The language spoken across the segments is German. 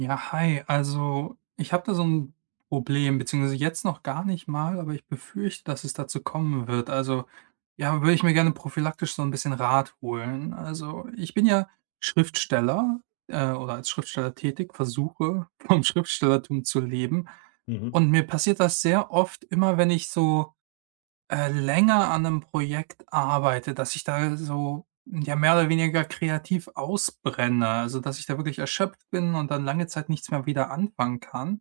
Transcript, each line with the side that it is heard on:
right: Ja, hi. Also, ich habe da so ein Problem, beziehungsweise jetzt noch gar nicht mal, aber ich befürchte, dass es dazu kommen wird. Also, ja, würde ich mir gerne prophylaktisch so ein bisschen Rat holen. Also, ich bin ja Schriftsteller, oder als Schriftsteller tätig, versuche vom Schriftstellertum zu leben,
left: Mhm,
right: und mir passiert das sehr oft immer, wenn ich so länger an einem Projekt arbeite, dass ich da so, ja, mehr oder weniger kreativ ausbrenne. Also, dass ich da wirklich erschöpft bin und dann lange Zeit nichts mehr wieder anfangen kann.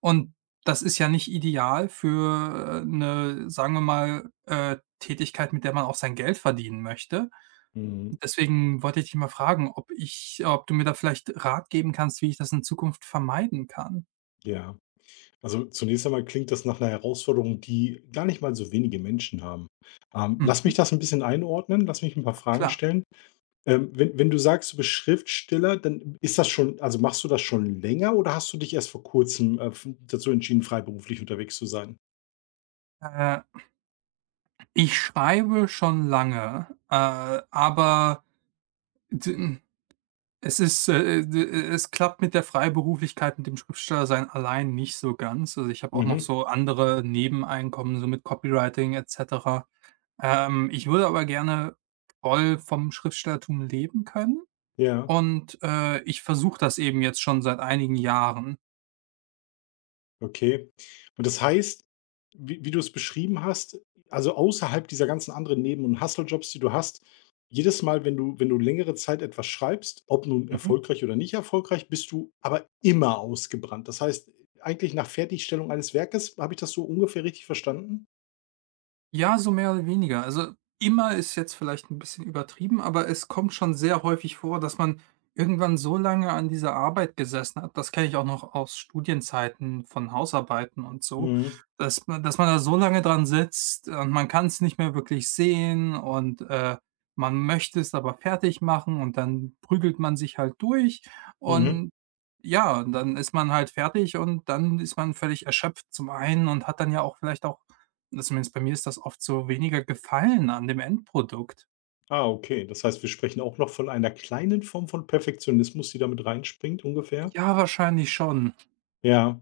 right: Und das ist ja nicht ideal für, eine, sagen wir mal, Tätigkeit, mit der man auch sein Geld verdienen möchte.
left: mhm,
right: Deswegen wollte ich dich mal fragen, ob du mir da vielleicht Rat geben kannst, wie ich das in Zukunft vermeiden kann?
left: ja. Also, zunächst einmal klingt das nach einer Herausforderung, die gar nicht mal so wenige Menschen haben. Lass mich
right: Mhm,
left: das ein bisschen einordnen, lass mich ein paar Fragen
right: klar.
left: stellen. Wenn du sagst, du bist Schriftsteller, dann ist das schon also, machst du das schon länger oder hast du dich erst vor Kurzem, f dazu entschieden, freiberuflich unterwegs zu sein?
right: Äh, Ich schreibe schon lange, aber D es ist, d es klappt mit der Freiberuflichkeit, mit dem Schriftstellersein allein nicht so ganz. Also, ich habe auch noch
left: Mhm,
right: so andere Nebeneinkommen, so mit Copywriting et cetera. Ich würde aber gerne voll vom Schriftstellertum leben können,
left: ja.
right: und, ich versuche das eben jetzt schon seit einigen Jahren.
left: Okay. Und das heißt, wie du es beschrieben hast, also außerhalb dieser ganzen anderen Neben und Hustle-Jobs, die du hast, jedes Mal, wenn du längere Zeit etwas schreibst, ob nun
right: Mhm.
left: erfolgreich oder nicht erfolgreich, bist du aber immer ausgebrannt. Das heißt, eigentlich nach Fertigstellung eines Werkes, habe ich das so ungefähr richtig verstanden?
right: Ja, so mehr oder weniger. Also, immer ist jetzt vielleicht ein bisschen übertrieben, aber es kommt schon sehr häufig vor, dass man irgendwann so lange an dieser Arbeit gesessen hat. Das kenne ich auch noch aus Studienzeiten von Hausarbeiten und so,
left: Mhm,
right: dass man da so lange dran sitzt und man kann es nicht mehr wirklich sehen, und, man möchte es aber fertig machen und dann prügelt man sich halt durch,
left: mhm.
right: und ja, und dann ist man halt fertig und dann ist man völlig erschöpft zum einen und hat dann ja auch vielleicht auch zumindest bei mir ist das oft so weniger Gefallen an dem Endprodukt.
left: Ah, okay. Das heißt, wir sprechen auch noch von einer kleinen Form von Perfektionismus, die damit reinspringt ungefähr?
right: Ja, wahrscheinlich schon.
left: Ja.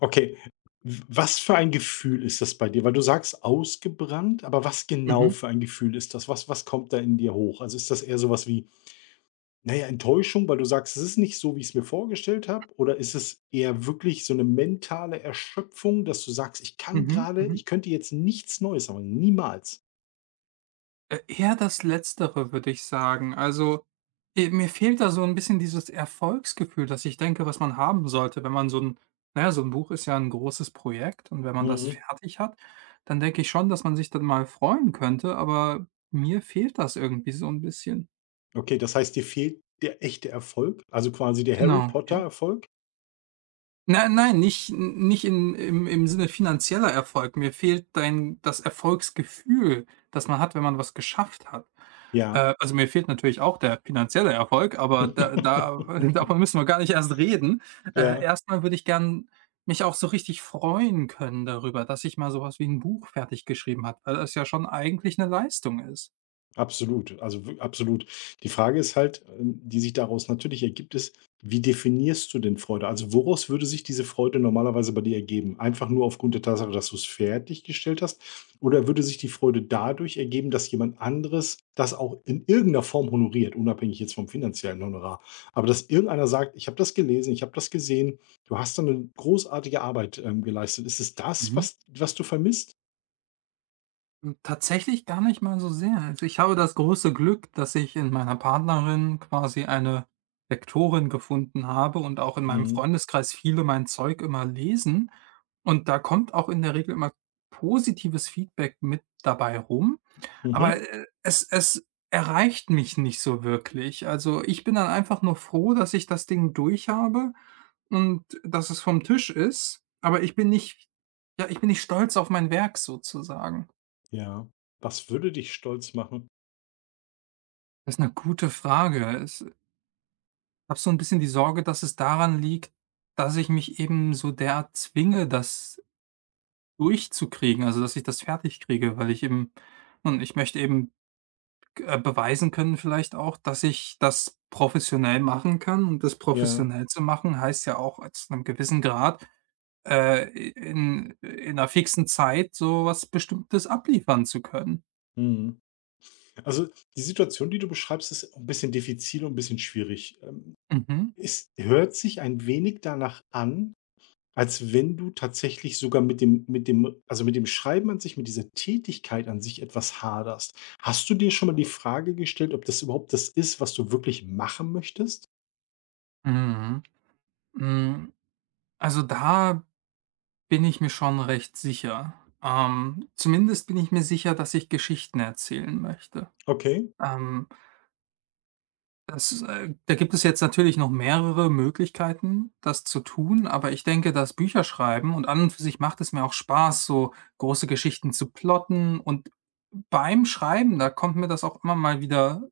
left: Okay. W Was für ein Gefühl ist das bei dir? Weil du sagst ausgebrannt, aber was genau
right: Mhm,
left: für ein Gefühl ist das? Was kommt da in dir hoch? Also, ist das eher so was wie, naja, Enttäuschung, weil du sagst: „Es ist nicht so, wie ich es mir vorgestellt habe“? Oder ist es eher wirklich so eine mentale Erschöpfung, dass du sagst: „Ich kann
right: mhm,
left: gerade,
right: mhm.
left: ich könnte jetzt nichts Neues aber niemals?“
right: Eher das Letztere, würde ich sagen. Also, mir fehlt da so ein bisschen dieses Erfolgsgefühl, dass ich denke, was man haben sollte, wenn man so ein naja, so ein Buch ist ja ein großes Projekt und wenn man das
left: Mhm.
right: fertig hat, dann denke ich schon, dass man sich dann mal freuen könnte, aber mir fehlt das irgendwie so ein bisschen.
left: Okay, das heißt, dir fehlt der echte Erfolg, also quasi der Harry
right: Genau,
left: Potter
right: ja.
left: Erfolg?
right: Nein, nein, nicht in im Sinne finanzieller Erfolg. Mir fehlt dein das Erfolgsgefühl, das man hat, wenn man was geschafft hat.
left: Ja.
right: Also, mir fehlt natürlich auch der finanzielle Erfolg, aber da davon müssen wir gar nicht erst reden. Äh,
left: Ja.
right: erst würde ich gern mich auch so richtig freuen können darüber, dass ich mal sowas wie ein Buch fertig geschrieben habe, weil das ja schon eigentlich eine Leistung ist.
left: Absolut, also w absolut. Die Frage ist halt, die sich daraus natürlich ergibt, ist: Wie definierst du denn Freude? Also, woraus würde sich diese Freude normalerweise bei dir ergeben? Einfach nur aufgrund der Tatsache, dass du es fertiggestellt hast? Oder würde sich die Freude dadurch ergeben, dass jemand anderes das auch in irgendeiner Form honoriert, unabhängig jetzt vom finanziellen Honorar? Aber dass irgendeiner sagt: „Ich habe das gelesen, ich habe das gesehen. Du hast da 'ne großartige Arbeit, geleistet.“ Ist es das,
right: Mhm.
left: was du vermisst?
right: Hm, tatsächlich gar nicht mal so sehr. Also, ich habe das große Glück, dass ich in meiner Partnerin quasi eine Lektorin gefunden habe und auch in meinem
left: Mhm.
right: Freundeskreis viele mein Zeug immer lesen. Und da kommt auch in der Regel immer positives Feedback mit dabei rum. Aber,
left: Mhm.
right: es erreicht mich nicht so wirklich. Also, ich bin dann einfach nur froh, dass ich das Ding durch habe und dass es vom Tisch ist, aber ich bin nicht, ja, ich bin nicht stolz auf mein Werk sozusagen.
left: Ja. Was würde dich stolz machen?
right: Das ist eine gute Frage. Es ich habe so ein bisschen die Sorge, dass es daran liegt, dass ich mich eben so derart zwinge, das durchzukriegen, also, dass ich das fertig kriege, weil ich eben und ich möchte eben beweisen können vielleicht auch, dass ich das professionell machen kann, und das
left: Ja,
right: professionell zu machen heißt ja auch, zu einem gewissen Grad, äh, in 'ner fixen Zeit so was Bestimmtes abliefern zu können.
left: mhm. Also, die Situation, die du beschreibst, ist ein bisschen diffizil und ein bisschen schwierig.
right: Mhm.
left: Es hört sich ein wenig danach an, als wenn du tatsächlich sogar mit dem also, mit dem Schreiben an sich, mit dieser Tätigkeit an sich etwas haderst. Hast du dir schon mal die Frage gestellt, ob das überhaupt das ist, was du wirklich machen möchtest?
right: Mhm. Hm, also, da bin ich mir schon recht sicher. Zumindest bin ich mir sicher, dass ich Geschichten erzählen möchte.
left: Okay.
right: Ähm, das, da gibt es jetzt natürlich noch mehrere Möglichkeiten, das zu tun, aber ich denke, das Bücherschreiben und an und für sich macht es mir auch Spaß, so große Geschichten zu plotten, und beim Schreiben, da kommt mir das auch immer mal wieder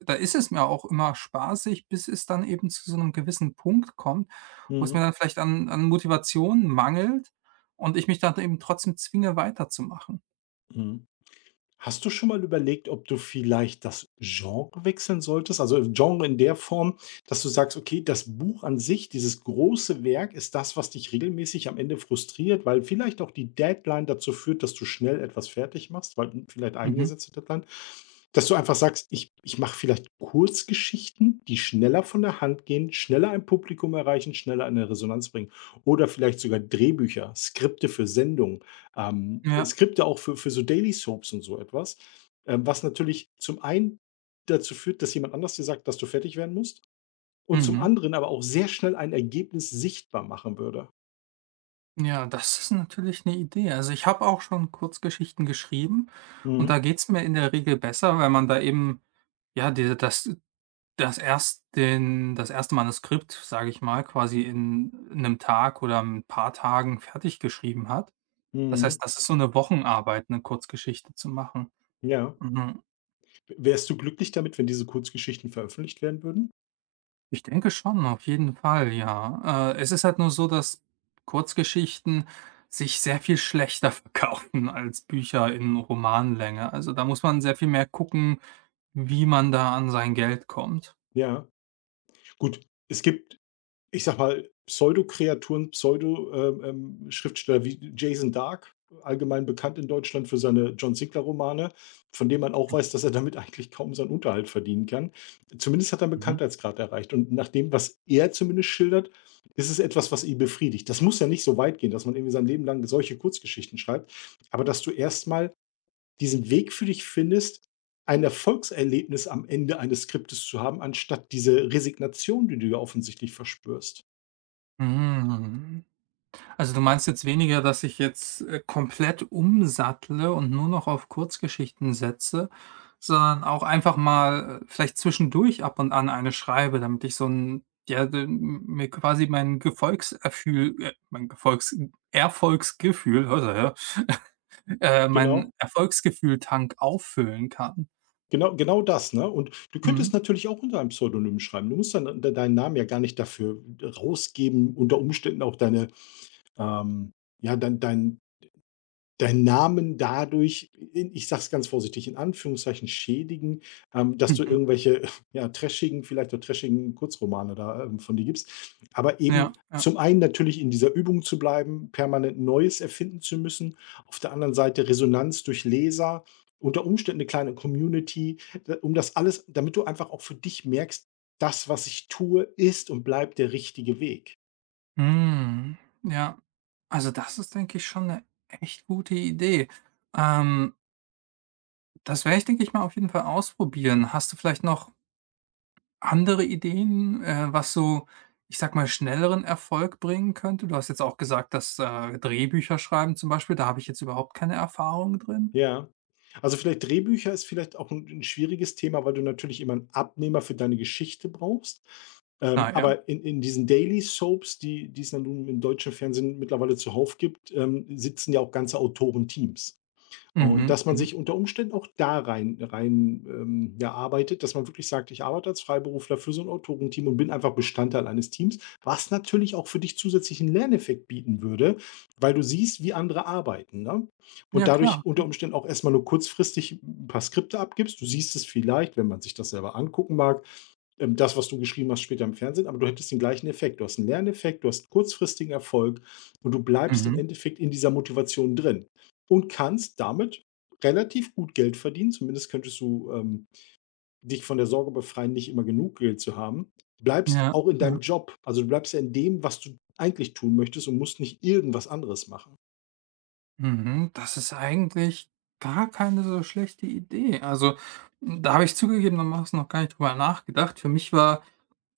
right: da ist es mir auch immer spaßig, bis es dann eben zu so einem gewissen Punkt kommt, wo es mir
left: Mhm,
right: dann vielleicht an Motivation mangelt und ich mich dann eben trotzdem zwinge, weiterzumachen.
left: mhm. Hast du schon mal überlegt, ob du vielleicht das Genre wechseln solltest? Also Genre in der Form, dass du sagst, okay, das Buch an sich, dieses große Werk, ist das, was dich regelmäßig am Ende frustriert, weil vielleicht auch die Deadline dazu führt, dass du schnell etwas fertig machst, weil vielleicht
right: Mhm.
left: eingesetzte Deadline, dass du einfach sagst, ich mache vielleicht Kurzgeschichten, die schneller von der Hand gehen, schneller ein Publikum erreichen, schneller eine Resonanz bringen. Oder vielleicht sogar Drehbücher, Skripte für Sendungen,
right: Ja.
left: Skripte auch für so Daily Soaps und so etwas, was natürlich zum einen dazu führt, dass jemand anders dir sagt, dass du fertig werden musst und zum
right: Mhm.
left: anderen aber auch sehr schnell ein Ergebnis sichtbar machen würde.
right: Ja, das ist natürlich eine Idee. Also, ich habe auch schon Kurzgeschichten geschrieben und da
left: Mhm.
right: geht's mir in der Regel besser, weil man da eben, ja, diese das das erst den das erste Manuskript, sage ich mal, quasi in einem Tag oder ein paar Tagen fertig geschrieben hat. Das heißt,
left: Mhm.
right: das ist so eine Wochenarbeit, eine Kurzgeschichte zu machen.
left: Ja.
right: Mhm.
left: Wärst du glücklich damit, wenn diese Kurzgeschichten veröffentlicht werden würden?
right: Ich denke schon, auf jeden Fall, ja. Es ist halt nur so, dass Kurzgeschichten sich sehr viel schlechter verkaufen als Bücher in Romanlänge. Also, da muss man sehr viel mehr gucken, wie man da an sein Geld kommt.
left: Ja. Gut, es gibt, ich sage mal, Pseudo-Kreaturen, Pseudo-Schriftsteller wie Jason Dark, allgemein bekannt in Deutschland für seine John Sinclair-Romane, von dem man auch weiß, dass er damit eigentlich kaum seinen Unterhalt verdienen kann. Zumindest hat er einen
right: Mhm.
left: Bekanntheitsgrad erreicht. Und nach dem, was er zumindest schildert, ist es etwas, was ihn befriedigt. Das muss ja nicht so weit gehen, dass man irgendwie sein Leben lang solche Kurzgeschichten schreibt, aber dass du erstmal diesen Weg für dich findest, ein Erfolgserlebnis am Ende eines Skriptes zu haben, anstatt diese Resignation, die du ja offensichtlich verspürst.
right: Mhm. Also du meinst jetzt weniger, dass ich jetzt, komplett umsattle und nur noch auf Kurzgeschichten setze, sondern auch einfach mal, vielleicht zwischendurch ab und an eine schreibe, damit ich so ein ja, d mir quasi mein Gefolgserfühl mein Gefolgs Erfolgsgefühl, hör da, ja,
left: Genau,
right: mein Erfolgsgefühl-Tank auffüllen kann.
left: genau das, ne? Und du
right: Mhm.
left: könntest natürlich auch unter einem Pseudonym schreiben. Du musst dann de deinen Namen ja gar nicht dafür rausgeben, unter Umständen auch deine, ähm ja, deinen Namen dadurch, in, ich sage es ganz vorsichtig, in Anführungszeichen schädigen, dass du
right: Mhm.
left: irgendwelche, ja, trashigen vielleicht auch trashigen Kurzromane da, von dir gibst. Aber
right: Ja,
left: eben
right: ja.
left: zum einen natürlich in dieser Übung zu bleiben, permanent Neues erfinden zu müssen, auf der anderen Seite Resonanz durch Leser, unter Umständen eine kleine Community, d um das alles, damit du einfach auch für dich merkst: „Das, was ich tue, ist und bleibt der richtige Weg.“
right: Mhm. Ja. Also das ist, denke ich, schon eine echt gute Idee. Ähm, das werde ich, denke ich mal, auf jeden Fall ausprobieren. Hast du vielleicht noch andere Ideen, was so, ich sag mal, schnelleren Erfolg bringen könnte? Du hast jetzt auch gesagt, dass Drehbücher schreiben zum Beispiel, da habe ich jetzt überhaupt keine Erfahrung drin.
left: Ja. Also, vielleicht Drehbücher ist vielleicht auch ein 'n schwieriges Thema, weil du natürlich immer 'n Abnehmer für deine Geschichte brauchst.
right: Ah ja.
left: Aber in diesen Daily Soaps, die es dann nun im deutschen Fernsehen mittlerweile zuhauf gibt, sitzen ja auch ganze Autorenteams. Und
right: Mhm,
left: dass man
right: mhm.
left: sich unter Umständen auch da rein, ja, arbeitet, dass man wirklich sagt: „Ich arbeite als Freiberufler für so 'n Autorenteam und bin einfach Bestandteil eines Teams“, was natürlich auch für dich zusätzlichen Lerneffekt bieten würde, weil du siehst, wie andere arbeiten, ne?
right: Ja,
left: Und
right: klar.
left: dadurch unter
right: Ja.
left: Umständen auch erst mal nur kurzfristig ein paar Skripte abgibst. Du siehst es vielleicht, wenn man sich das selber angucken mag, das, was du geschrieben hast, später im Fernsehen, aber du hättest den gleichen Effekt. Du hast einen Lerneffekt, du hast einen kurzfristigen Erfolg und du bleibst im
right: Mhm.
left: Endeffekt in dieser Motivation drin und kannst damit relativ gut Geld verdienen. Zumindest könntest du, dich von der Sorge befreien, nicht immer genug Geld zu haben. Bleibst
right: Ja,
left: auch in deinem
right: ja.
left: Job. Also, du bleibst ja in dem, was du eigentlich tun möchtest und musst nicht irgendwas anderes machen.
right: Mhm. Das ist eigentlich gar keine so schlechte Idee. Also, da habe ich zugegebenermaßen noch gar nicht drüber nachgedacht. Für mich war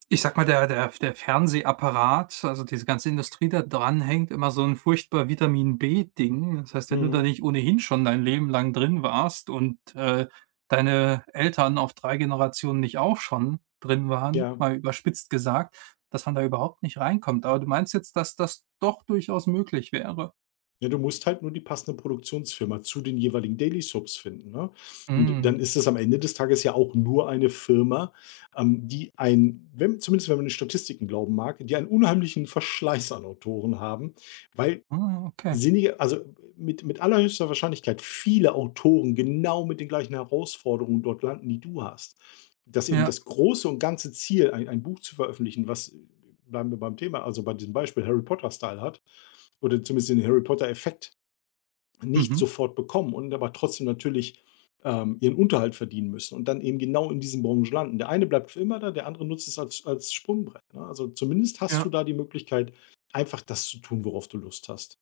right: ich sag mal, der Fernsehapparat, also diese ganze Industrie da dran hängt immer so ein furchtbar Vitamin-B-Ding. Das heißt, wenn du da
left: Mhm,
right: nicht ohnehin schon dein Leben lang drin warst und, deine Eltern auf 3 Generationen nicht auch schon drin waren,
left: ja.
right: mal überspitzt gesagt, dass man da überhaupt nicht reinkommt. Aber du meinst jetzt, dass das doch durchaus möglich wäre?
left: Ja, du musst halt nur die passende Produktionsfirma zu den jeweiligen Daily Soaps finden, ne? Und
right: Mhm.
left: dann ist es am Ende des Tages ja auch nur eine Firma, die ein, wenn, zumindest wenn man den Statistiken glauben mag, die einen unheimlichen Verschleiß an Autoren haben, weil
right: Ah, okay.
left: sinnige, also mit allerhöchster Wahrscheinlichkeit viele Autoren genau mit den gleichen Herausforderungen dort landen, die du hast. Dass eben
right: Ja.
left: das große und ganze Ziel, ein Buch zu veröffentlichen, was, bleiben wir beim Thema, also bei diesem Beispiel Harry Potter Style hat oder zumindest den Harry Potter Effekt nicht
right: Mhm.
left: sofort bekommen und aber trotzdem natürlich, ihren Unterhalt verdienen müssen und dann eben genau in diesen Branchen landen. Der eine bleibt für immer da, der andere nutzt es als Sprungbrett, ne? Also, zumindest hast du
right: Ja.
left: da die Möglichkeit, einfach das zu tun, worauf du Lust hast.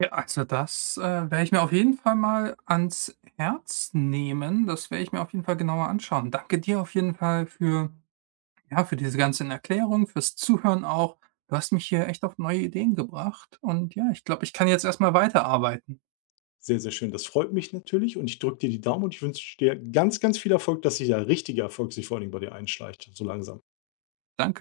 right: Ja, also das, werde ich mir auf jeden Fall mal ans Herz nehmen. Das werde ich mir auf jeden Fall genauer anschauen. Danke dir auf jeden Fall für ja, für diese ganzen Erklärungen, fürs Zuhören auch. Du hast mich hier echt auf neue Ideen gebracht und ja, ich glaube, ich kann jetzt erst mal weiterarbeiten.
left: Sehr, sehr schön. Das freut mich natürlich und ich drücke dir die Daumen und ich wünsche dir ganz, ganz viel Erfolg, dass sich der richtige Erfolg sich vor allen Dingen bei dir einschleicht, so langsam.
right: Danke.